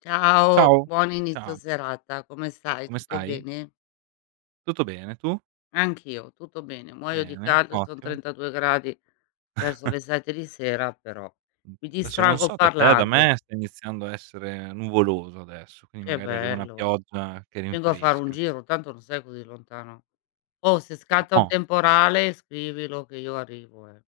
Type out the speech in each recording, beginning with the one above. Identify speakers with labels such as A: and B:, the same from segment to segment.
A: Ciao,
B: Ciao,
A: buon inizio
B: ciao,
A: serata, come stai?
B: come
A: Tutto
B: stai?
A: bene?
B: Tutto bene, tu?
A: Anch'io, tutto bene. Muoio di
B: Bene,
A: caldo, son
B: ottimo.
A: 32 gradi verso le 7 di sera, però
B: Mh,
A: mi
B: Adesso non
A: distraggo
B: so da te, da
A: parlando.
B: me sta iniziando a essere nuvoloso adesso, quindi
A: Che
B: magari arriva una
A: bello.
B: pioggia che
A: Vengo a fare un
B: rinfresca.
A: giro, tanto non sei così lontano. Oh, se scatta un
B: No,
A: temporale scrivilo che io arrivo, eh.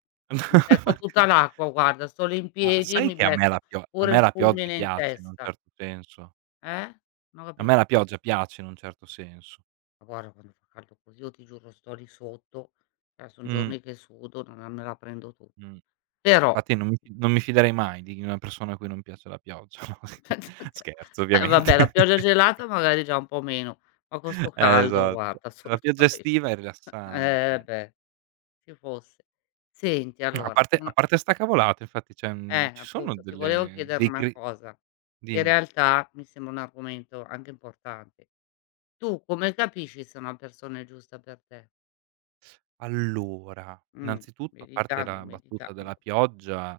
A: Mi becco tutta l'acqua, guarda, solo in
B: ma
A: piedi
B: sai
A: mi
B: che a me
A: becco
B: la pio a
A: pure
B: me
A: il
B: la pioggia
A: fulmine in
B: piace in un
A: testa.
B: certo senso.
A: Eh? Non ho
B: A
A: capi.
B: me la pioggia piace in un certo senso.
A: Ma guarda, quando fa caldo così io ti giuro sto lì sotto, cioè son
B: Mh,
A: giorni che sudo, non me la prendo tutta.
B: mh.
A: Però
B: Infatti non mi fiderei mai di una persona a cui non piace la pioggia. No, scherzo
A: eh
B: ovviamente.
A: vabbè, la pioggia gelata magari già un po' meno, ma con sto caldo
B: Esatto.
A: guarda
B: La pioggia
A: assolutamente.
B: estiva è
A: Eh
B: rilassante.
A: beh, ci fosse. Senti allora,
B: A
A: una,
B: parte 'sta cavolata infatti, cioè,
A: eh,
B: ci sono
A: appunto ti volevo
B: delle
A: chiedere
B: dei
A: una
B: cri
A: cosa. In
B: dimmi.
A: realtà mi sembra un argomento anche importante. Tu come capisci se una persona è giusta per te?
B: Allora,
A: Mh,
B: innanzitutto, a parte
A: meditando,
B: la battuta della
A: meditando.
B: pioggia,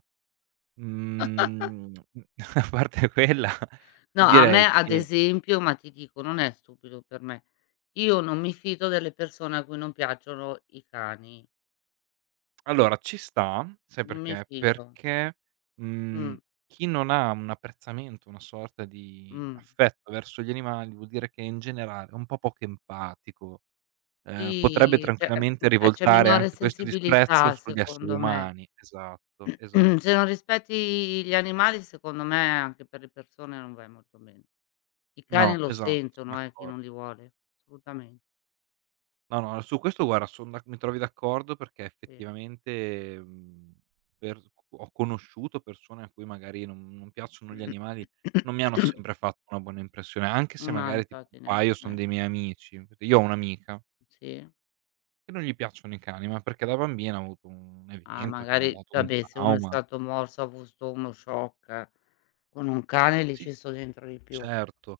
B: mhmm, a parte quella,
A: No,
B: ti
A: a me
B: direi
A: ad
B: che
A: esempio, ma ti dico, non è stupido per me. Io non mi fido delle persone a cui non piacciono i cani,
B: allora ci sta, sai
A: non mi
B: perché?
A: fido.
B: Perché, mhmm,
A: Mh,
B: chi non ha un apprezzamento, una sorta di
A: mh.
B: affetto verso gli animali, vuol dire che in generale è un po' poco empatico. Potrebbe
A: Sì, cioè, eh, mhmm,
B: tranquillamente
A: cioè c'è
B: rivoltare
A: minore
B: anche questo disprezzo
A: sensibilità
B: sugli esseri
A: secondo me.
B: umani. Esatto,
A: Se non
B: esatto.
A: rispetti gli animali, secondo me anche per le persone non vai molto bene. I
B: No,
A: cani lo
B: esatto, son
A: sentono, chi
B: d'accordo.
A: non li vuole, assolutamente,
B: No, no, su questo guarda son d'ac mi trovi d'accordo perché
A: sì.
B: effettivamente, mhmm, per ho conosciuto persone a cui magari non piacciono gli animali, non mi hanno sempre fatto una buona impressione, anche se
A: No,
B: magari tipo un
A: infatti neanche
B: paio
A: a
B: son
A: me.
B: dei miei amici. Io ho un'amica
A: Sì.
B: che non gli piacciono i cani, ma perché da bambina ha avuto un
A: Ah,
B: evento che le ha
A: magari
B: dato un
A: vabbè, se uno è
B: trauma.
A: stato morso, ha avuto uno shock, con un cane lì
B: Sì,
A: ci sto dentro di più.
B: certo.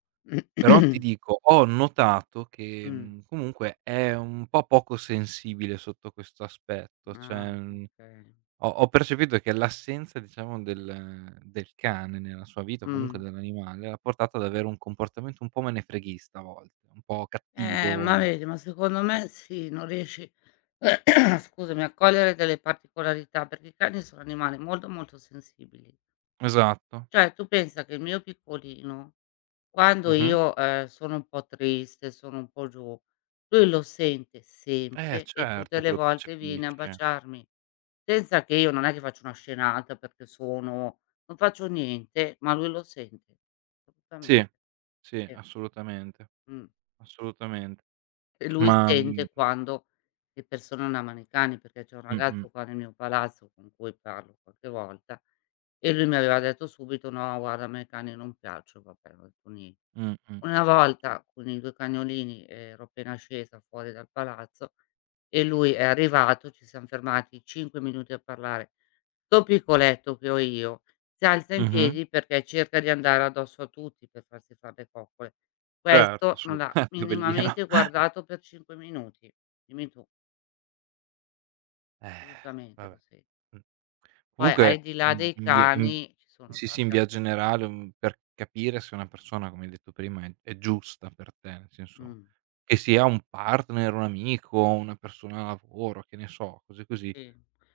B: Però ti dico, ho notato che,
A: Mh.
B: comunque è un po' poco sensibile sotto questo aspetto,
A: Ah,
B: cioè,
A: okay.
B: ho percepito che l'assenza diciamo del cane nella sua vita, o comunque
A: Mh.
B: dell'animale, l'ha portato ad avere un comportamento un po' menefreghista a volte, un po'
A: Ma
B: cattivo.
A: vedi, ma secondo me sì, non riesci scusami, a cogliere delle particolarità, perché i cani sono animali molto, molto sensibili.
B: Esatto.
A: Cioè, tu pensa che il mio piccolino, quando
B: Mh-mh.
A: io, sono un po' triste, sono un po' giù, lui lo sente sempre e tutte
B: Certo che
A: le
B: lo
A: volte viene a
B: percepisce.
A: baciarmi, senza che io, non è che faccio una scenata perché sono non faccio niente, ma lui lo sente. Assolutamente,
B: Sì, sì,
A: sì,
B: assolutamente,
A: mh.
B: assolutamente.
A: E lui
B: Ma, mhmm
A: sente quando le persone non amano i cani, perché c'è un
B: mh-mh,
A: ragazzo qua nel mio palazzo con cui parlo qualche volta e lui mi aveva detto subito: "No, guarda, a me i cani non piacciono", vabbè, ho detto nie.
B: mh-mh.
A: Una volta con i 2 cagnolini, ero appena scesa fuori dal palazzo e lui è arrivato, ci siam fermati 5 minuti a parlare. 'Sto piccoletto che ho io si alza in
B: Mh-mh.
A: piedi perché cerca di andare addosso a tutti per farsi far le coccole.
B: Certo,
A: Questo non l'ha
B: assolutamente, bellino.
A: minimamente guardato per 5 minuti, dimmi tu,
B: Eh,
A: assolutamente lo
B: vabbè.
A: sen.
B: Mh.
A: Poi al
B: Comunque,
A: di là dei
B: in
A: cani ci sono
B: sì, sì, in
A: tante
B: via
A: altre
B: generale,
A: cose.
B: per capire se una persona, come hai detto prima, è giusta per te, nel senso
A: Mh,
B: che sia un partner, un amico, una persona da lavoro, che ne so, cose così,
A: sì.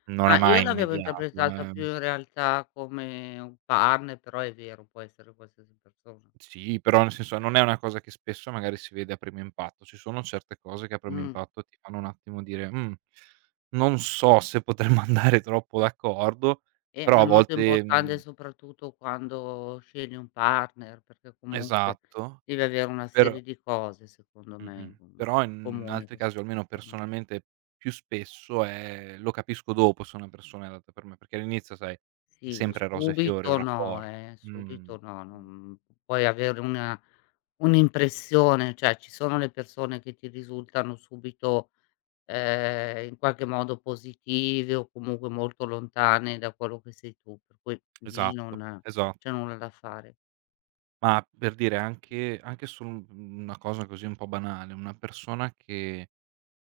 B: non è
A: Ah, io
B: mai
A: l'avevo
B: immediato,
A: interpretata più in realtà come un partner, però è vero, può essere qualsiasi persona.
B: sì, però nel senso non è una cosa che spesso magari si vede a primo impatto. Ci sono certe cose che a primo
A: Mh.
B: impatto ti fanno un attimo dire: "Mhmm, non so se potremmo andare troppo d'accordo",
A: Ma
B: però
A: è
B: a
A: molto
B: volte,
A: importante
B: mhmm
A: soprattutto quando scegli un partner, perché comunque
B: Esatto,
A: devi avere una
B: però
A: serie di cose secondo me
B: però
A: in
B: in
A: comune
B: altri
A: con 'sta
B: casi, o almeno
A: persona.
B: personalmente più spesso, è lo capisco dopo se una persona è adatta per me, perché all'inizio sai, è
A: Sì,
B: sempre rose e fiori un rapporto.
A: subito no,
B: Mh.
A: non puoi avere una un'impressione, cioè ci sono le persone che ti risultano subito, in qualche modo positive o comunque molto lontane da quello che sei tu, per cui lì
B: Esatto,
A: non c'è
B: esatto.
A: nulla da fare.
B: Ma per dire anche solo un una cosa così un po' banale, una persona che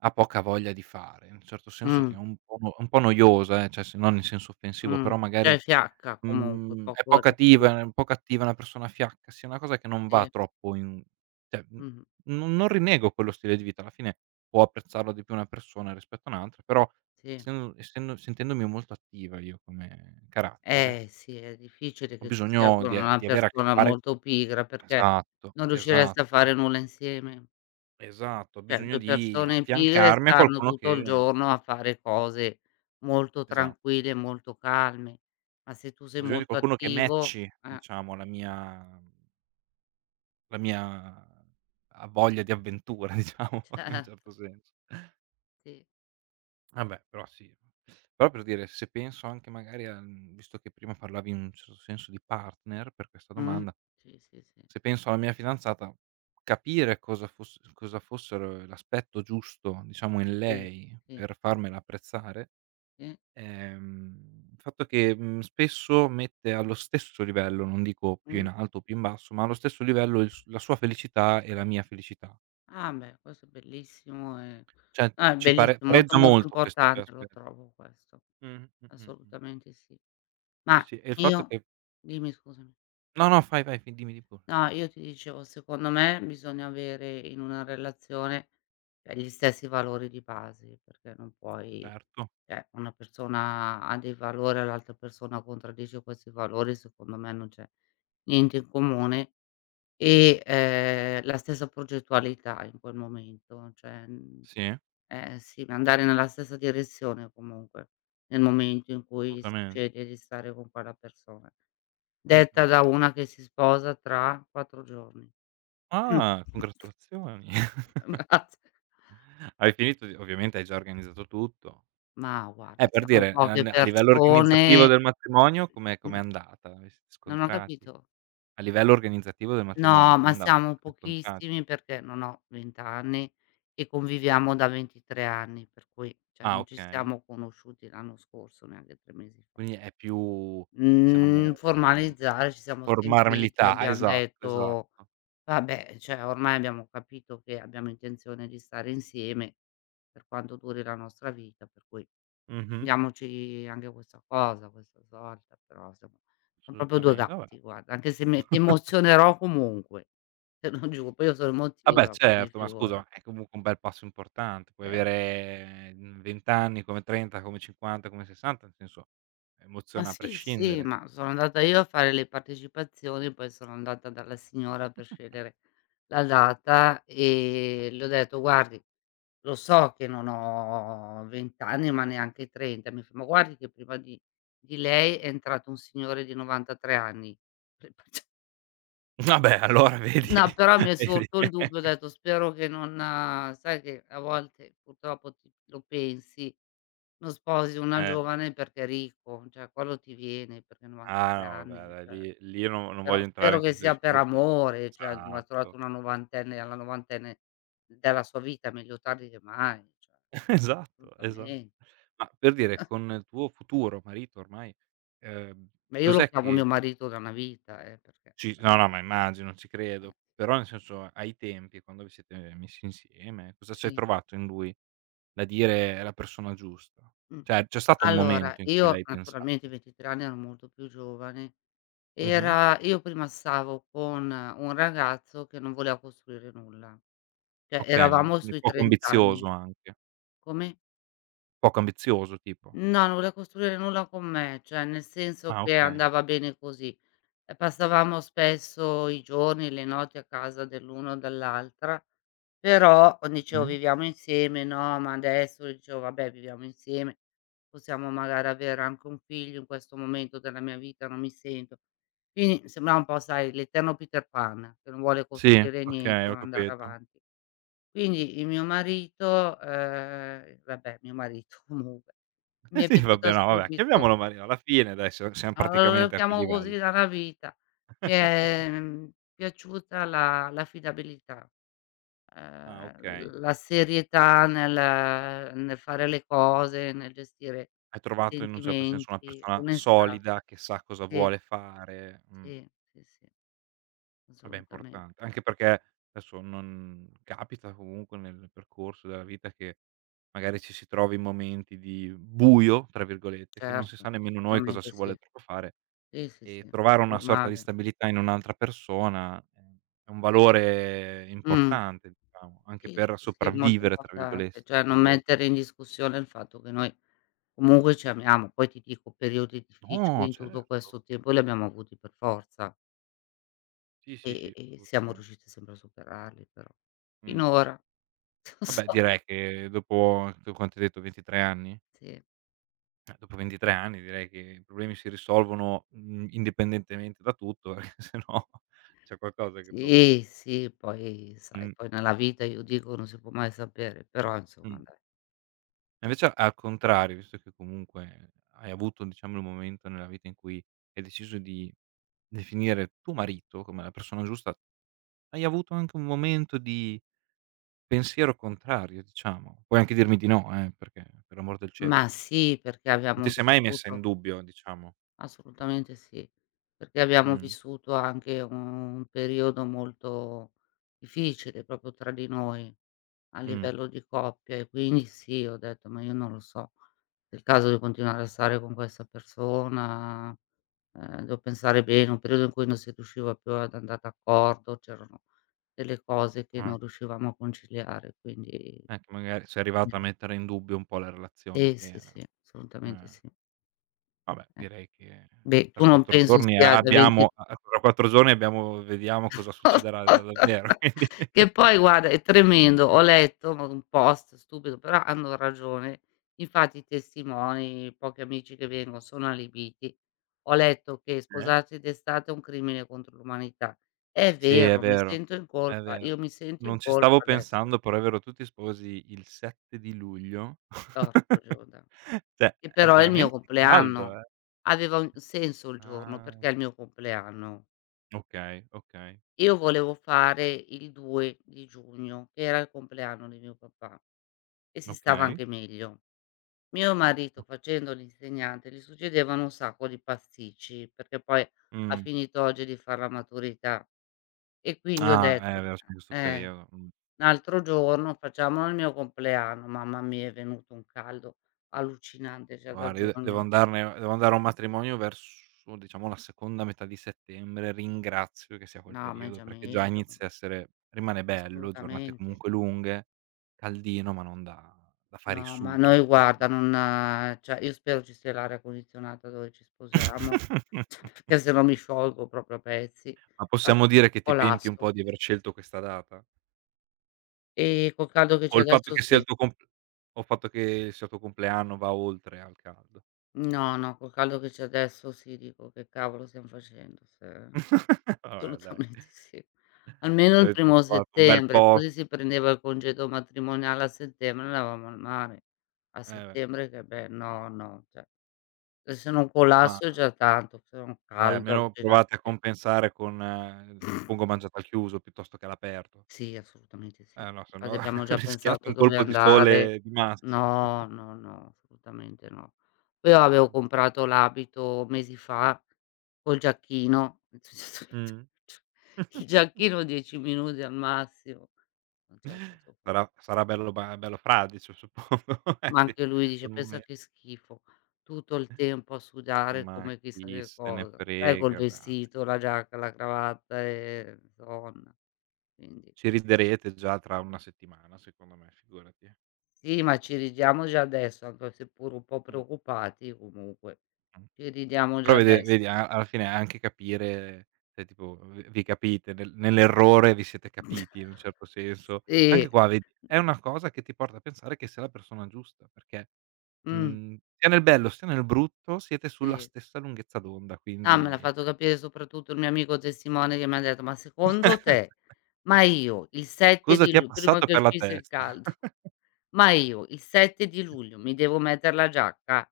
B: ha poca voglia di fare, in un certo senso
A: Mh.
B: che è un po' no un po' noiosa, cioè se non in senso offensivo,
A: Mh,
B: però
A: cioè
B: magari,
A: fiacca comunque,
B: è
A: poco
B: poco
A: reattiva,
B: attiva, è un po' cattiva, è una persona fiacca, sia una cosa che non va
A: sì.
B: troppo in cioè,
A: Mh-mh,
B: non rinego quello stile di vita, alla fine può apprezzarlo di più una persona rispetto a un'altra, però
A: sì.
B: essendo sentendomi molto attiva io come carattere,
A: Eh sì, è difficile
B: ho
A: che tu sia
B: bisogno
A: con
B: di e
A: una
B: di avere a che
A: persona
B: fare
A: molto pigra perché
B: Esatto,
A: non riuscireste a
B: esatto,
A: fare nulla insieme.
B: esatto. Ho
A: Cioè
B: bisogno
A: 2
B: di
A: persone pigre
B: affiancarmi a
A: stanno
B: qualcuno
A: tutto il
B: che
A: giorno a fare cose molto
B: esatto.
A: tranquille e molto calme, ma se tu sei
B: Ho bisogno di
A: molto
B: qualcuno che
A: attivo
B: matchi, diciamo, la mia a voglia di avventura, diciamo, in un
A: certo,
B: certo senso.
A: sì.
B: Vabbè, però sì. Però per dire, se penso anche magari al mhmm, visto che prima parlavi in un certo senso di partner per questa
A: Mh.
B: domanda,
A: Sì, sì, sì.
B: se penso alla mia fidanzata, capire cosa fossero l'aspetto giusto, diciamo, in
A: Sì,
B: lei
A: sì,
B: per farmela apprezzare
A: sì.
B: Il fatto che, spesso mette allo stesso livello, non dico più in
A: Mh.
B: alto o più in basso, ma allo stesso livello il s la sua felicità e la mia felicità.
A: Ah beh, questo è bellissimo e
B: Cioè
A: no, è
B: ci pare
A: bellissimo, molto,
B: pareggia
A: molto
B: molto questi 2
A: importante
B: aspe
A: lo trovo questo,
B: mh, mh.
A: assolutamente sì.
B: Sì,
A: Ma
B: sì, e il fatto
A: io
B: che
A: Dimmi, scusami.
B: no, no, fai, vai, fi dimmi di pure.
A: No, io ti dicevo, secondo me bisogna avere in una relazione, cioè, gli stessi valori di base, perché non puoi,
B: Certo,
A: cioè una persona ha dei valori e l'altra persona contraddice questi valori, secondo me non c'è niente in comune e, la stessa progettualità in quel momento, cioè, mhmm
B: sì,
A: Eh sì, ma andare nella stessa direzione comunque, nel momento in cui si
B: assolutamente.
A: sceglie di stare con quella persona. Detta
B: Mh-mh.
A: da una che si sposa tra 4 giorni. Mh.
B: Ah, congratulazioni.
A: Ammazza.
B: Hai finito di ovviamente hai già organizzato tutto.
A: Ma guarda,
B: Per
A: siamo
B: dire,
A: poche
B: a livello organizzativo
A: persone.
B: del matrimonio com'è
A: mh,
B: andata? Vi siete
A: Non ho
B: scontrati?
A: capito.
B: A livello organizzativo del
A: No,
B: matrimonio, com'è
A: ma
B: andato?
A: siamo
B: Siete incontrati?
A: pochissimi perché non ho 20 anni e conviviamo da 23 anni, per cui, cioè,
B: Ah,
A: non ci
B: okay.
A: siamo conosciuti l'anno scorso, neanche 3 mesi fa.
B: Quindi è più
A: Mhmm,
B: diciamo, mhmm,
A: Formalizzare, ci siamo sentiti,
B: formalità,
A: abbiam
B: esatto,
A: detto:
B: esatto.
A: "Vabbè, cioè ormai abbiamo capito che abbiamo intenzione di stare insieme per quanto duri la nostra vita, per cui
B: Mh-mh.
A: diamoci anche questa cosa, questa svolta", però siam proprio 2
B: Assolutamente, vabbè.
A: gatti, guarda, anche se mi emozionerò comunque, te lo giuro, poi io sono
B: Vabbè
A: emotiva, quindi
B: certo, ma scusa,
A: figurati.
B: ma è comunque un bel passo importante. Puoi
A: Certo.
B: avere, 20 anni, come 30, come 50, come 60, nel senso
A: Ma
B: emoziona a
A: sì, sì,
B: prescindere.
A: ma sono andata io a fare le partecipazioni, poi sono andata dalla signora per scegliere la data e le ho detto: "Guardi, lo so che non ho 20 anni, ma neanche 30". Mi fa: "Ma guardi che prima di lei è entrato un signore di 93 anni". Pre- cioè,
B: Vabbè allora vedi,
A: no, però mi è
B: vedi.
A: sorto il dubbio, ho detto: "Spero che non", sai che a volte purtroppo ti lo pensi, non sposi una
B: Eh.
A: giovane perché è ricco, cioè quello ti viene, perché
B: Ah
A: 93
B: no, vabbè
A: anni,
B: dai
A: cioè,
B: lì lì io non voglio
A: però
B: entrare
A: spero
B: in
A: che
B: questo
A: sia per
B: discorso.
A: amore, cioè che m'ha trovato
B: Esatto,
A: una novantenne, alla novantenne della sua vita, meglio tardi che mai, cioè
B: esatto, esatto.
A: assolutamente.
B: Ma per dire con il tuo futuro marito ormai, ehm,
A: Ma io lo
B: cos'è
A: chiamo
B: che
A: mio marito da una vita, perché.
B: ci no, no, ma immagino, ci
A: Eh,
B: credo,
A: sì.
B: però nel senso ai tempi quando vi siete messi insieme, cosa ci hai
A: Sì,
B: trovato in lui da dire: "È la persona giusta"?
A: mh.
B: Cioè c'è stato un
A: Allora,
B: momento in cui
A: io
B: l'hai
A: naturalmente
B: pensato?
A: 23 anni ero molto più giovane,
B: Mh-mh.
A: era io prima stavo con un ragazzo che non voleva costruire nulla, cioè
B: Okay,
A: eravamo
B: quindi
A: sui
B: poco
A: 30 anni.
B: ambizioso anche.
A: Come?
B: Poco ambizioso tipo?
A: No, non voleva costruire nulla con me, cioè nel senso
B: Ah
A: che
B: okay.
A: andava bene così. E passavamo spesso i giorni, le notti a casa dell'uno o dell'altra, però dicevo:
B: Mh.
A: "Viviamo insieme", no, ma adesso dicevo: "Vabbè, viviamo insieme, possiamo magari avere anche un figlio, in questo momento della mia vita non mi sento". Quindi sembrava un po', sai, l'eterno Peter Pan, che non vuole
B: Sì,
A: costruire niente,
B: okay, ho
A: vuole andare
B: capito.
A: avanti. Quindi il mio marito, vabbè, mio marito comunque. Mi
B: Eh
A: è
B: sì,
A: piaciuta
B: vabbè, no, vabbè,
A: subito.
B: chiamiamolo Mario, alla fine dai siam
A: Lo
B: praticamente a quel
A: chiamo così
B: livello.
A: dalla vita. Mi è, piaciuta la l'affidabilità,
B: Ah, okay.
A: la serietà nel fare le cose, nel gestire
B: Hai
A: i
B: trovato in un certo senso una
A: sentimenti,
B: persona
A: l'onestà.
B: solida che sa cosa
A: Sì,
B: vuole fare,
A: sì, sì, sì,
B: vabbè
A: assolutamente.
B: importante, anche perché adesso non capita comunque nel percorso della vita che magari ci si trovi in momenti di "buio", tra virgolette, che non si
A: Certo,
B: sa nemmeno noi cosa
A: assolutamente
B: si
A: sì.
B: vuole troppo fare
A: Sì, sì,
B: E
A: sì,
B: trovare una sorta di
A: normale.
B: stabilità in un'altra persona, è un valore
A: Mh.
B: importante diciamo, anche
A: Sì,
B: per
A: sì, sì, molto
B: "sopravvivere" tra
A: importante,
B: virgoles
A: cioè non
B: virgolette.
A: mettere in discussione il fatto che noi comunque ci amiamo. Poi ti dico, periodi difficili
B: No,
A: in tutto
B: certo.
A: questo tempo li abbiamo avuti per forza
B: Sì, sì, sì,
A: e siamo
B: assolutamen
A: riusciti sempre a superarli però.
B: mh,
A: Finora, non
B: vabbè
A: so,
B: direi che dopo tu quanto hai detto, 23 anni?
A: sì.
B: Dopo 23 anni direi che i problemi si risolvono, indipendentemente da tutto perché se no c'è qualcosa che to
A: Sì, sì, poi sai,
B: mh,
A: poi nella vita io dico non si può mai sapere, però
B: mh.
A: insomma dai,
B: E
A: cioè
B: invece al contrario, visto che comunque hai avuto, diciamo, il momento nella vita in cui hai deciso di definire tuo marito come la persona giusta, hai avuto anche un momento di pensiero contrario, diciamo. Puoi anche dirmi di no, perché per l'amor del cielo.
A: ma sì, perché
B: Non ti
A: abbiamo
B: sei mai messa in
A: vissuto
B: dubbio, diciamo.
A: assolutamente sì, perché abbiamo
B: Mh,
A: vissuto anche un periodo molto difficile proprio tra di noi. A
B: mh,
A: livello di coppia, e quindi sì, ho detto: "Ma io non lo so, è il caso di continuare a stare con questa persona, devo pensare bene." Un periodo in cui non si riusciva più ad andar d'accordo, c'erano delle cose che
B: ah,
A: non riuscivamo a conciliare, quindi
B: che magari sei arrivata
A: no.
B: a mettere in dubbio un po' la relazione
A: Sì,
B: che
A: sì,
B: era.
A: sì, assolutamente
B: Eh.
A: sì.
B: Vabbè,
A: Eh.
B: direi che
A: Beh, tu
B: tra
A: non
B: 4
A: penso
B: giorni a
A: sia da 20
B: abbiamo a a tra 4 giorni abbiamo vediamo cosa succederà da davvero,
A: Che poi guarda, è tremendo,
B: quindi
A: ho letto ma un post stupido, però hanno ragione. Infatti i testimoni, i pochi amici che vengono sono allibiti. Ho letto che
B: eh?
A: sposarsi d'estate è un crimine contro l'umanità. È
B: Sì, è
A: vero, mi
B: vero,
A: sento in
B: è
A: colpa, io
B: vero.
A: mi sento in
B: Non ci stavo
A: colpa adesso.
B: pensando, però è vero, tu ti sposi il 7 di luglio.
A: Porco Giuda.
B: Cioè,
A: Che
B: è
A: però è il mio
B: veramente caldo,
A: compleanno.
B: eh.
A: Aveva un senso il giorno
B: Ah,
A: perché è il mio compleanno.
B: okay,
A: Io volevo fare il 2 di giugno, che era il compleanno di mio papà, e si stava
B: okay.
A: anche meglio. Mio marito, facendo l'insegnante, gli succedevano un sacco di pasticci, perché poi ha
B: Mh.
A: finito oggi di far la maturità e quindi ho
B: Ah, è
A: detto:
B: vero, c'è questo
A: "Eh,
B: periodo.
A: l'altro giorno facciamolo al mio compleanno." Mamma mia, è venuto un caldo allucinante già da
B: Guarda, io de
A: giugno.
B: devo andare a un matrimonio verso, diciamo, la seconda metà di settembre. Ringrazio che sia quel
A: No, ma è
B: periodo,
A: già
B: perché già
A: meglio,
B: inizia a essere rimane bello, giornate
A: assolutamente.
B: comunque lunghe, caldino, ma non da fare i
A: No, ma
B: sughi,
A: noi
B: diciamo.
A: guarda non, cioè io spero ci sia l'aria condizionata dove ci sposiamo, cioè perché se no mi sciolgo proprio a pezzi,
B: Ma
A: vado
B: possiamo dire che ti penti un
A: collasso.
B: po' di aver scelto questa data?
A: Col caldo che
B: O
A: c'è
B: il fatto
A: adesso
B: che sia
A: sì.
B: il tuo comp o il fatto che sia il tuo compleanno va oltre al caldo?
A: No, no, col caldo che c'è adesso sì, dico: "Che cavolo stiam facendo?" Se
B: Vabbè dai,
A: assolutamente sì. Almeno
B: se
A: il
B: avete
A: primo
B: trovato un bel
A: settembre,
B: posto
A: così si prendeva il congedo matrimoniale a settembre, andavamo al mare. A
B: eh beh,
A: settembre che beh, no, no, cioè, se non
B: ma
A: collasso è già tanto, se non
B: Dai,
A: caldo
B: almeno provate a
A: allucinante.
B: compensare con suppongo mangiate al chiuso piuttosto che all'aperto.
A: Sì, assolutamente sì.
B: Eh no, se
A: Infatti
B: no
A: abbiamo già
B: rischiate
A: pensato
B: un
A: dove
B: colpo di
A: andare.
B: sole di massa.
A: No, no, no, assolutamente no. Poi io avevo
B: Mh.
A: comprato l'abito mesi fa col giacchino.
B: Mh.
A: Il giacchino 10 minuti al massimo, non ce la posso fare.
B: Sarà bello ba bello fradicio suppongo,
A: Ma
B: sì,
A: anche lui dice:
B: al
A: "Pensa
B: momen
A: che schifo, tutto il tempo a sudare
B: ma
A: come
B: chi
A: chissà che
B: se ne
A: cosa". Sai, col
B: frega dai.
A: vestito, la giacca, la cravatta, Madonna, quindi.
B: Ci riderete già tra una settimana secondo me, figurati.
A: Sì, ma ci ridiamo già adesso, anche seppur un po'
B: Mh-mh.
A: preoccupati comunque. Ci ridiamo già
B: Però vede
A: adesso.
B: vedi a alla fine anche capire cioè tipo v vi capite, nell'errore vi siete capiti in un certo senso.
A: Sì,
B: Anche qua vedi, è una cosa che ti porta a pensare che sia la persona giusta, perché,
A: mh,
B: sia nel bello sia nel brutto siete sulla
A: sì.
B: stessa lunghezza d'onda,
A: Ah, me l'ha
B: quindi
A: fatto capire soprattutto il mio amico testimone che mi ha detto: "Ma secondo te, ma io il 7
B: cosa
A: di
B: ti è
A: lu, prima
B: passato
A: che
B: per la
A: uscisse il
B: testa?
A: caldo, ma io il 7 di luglio mi devo metter la giacca?"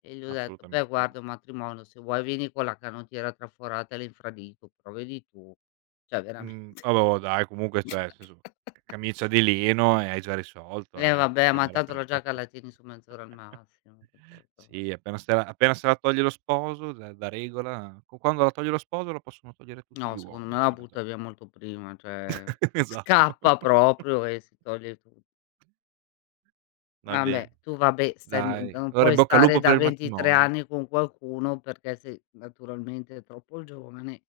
A: E gli ho detto: "Beh,
B: Assolutamente no.
A: guarda, è un matrimonio, se vuoi vieni con la canottiera traforata all'infradito, però vedi tu." Cioè veramen.
B: Mhmm, vabbè boh, dai comunque cioè nel senso, c camicia di lino e hai già risolto
A: Eh
B: cioè
A: vabbè,
B: che
A: ma
B: bella
A: tanto la giacca
B: frasetta.
A: la tieni su mezz'ora al massimo.
B: Sì, appena se la toglie lo sposo, da regola, q quando la toglie lo sposo la possono togliere tutti
A: No,
B: gli
A: secondo me
B: uomini
A: la
B: quella
A: butta
B: giacca.
A: via molto prima, cioè
B: Esatto.
A: scappa proprio e si toglie, tu
B: Va
A: vabbè,
B: bene.
A: stai mu,
B: Dai,
A: non
B: allora in
A: puoi
B: bocca al
A: stare
B: lupo
A: da
B: per il
A: 23
B: matrimonio.
A: anni con qualcuno perché sei naturalmente troppo giovane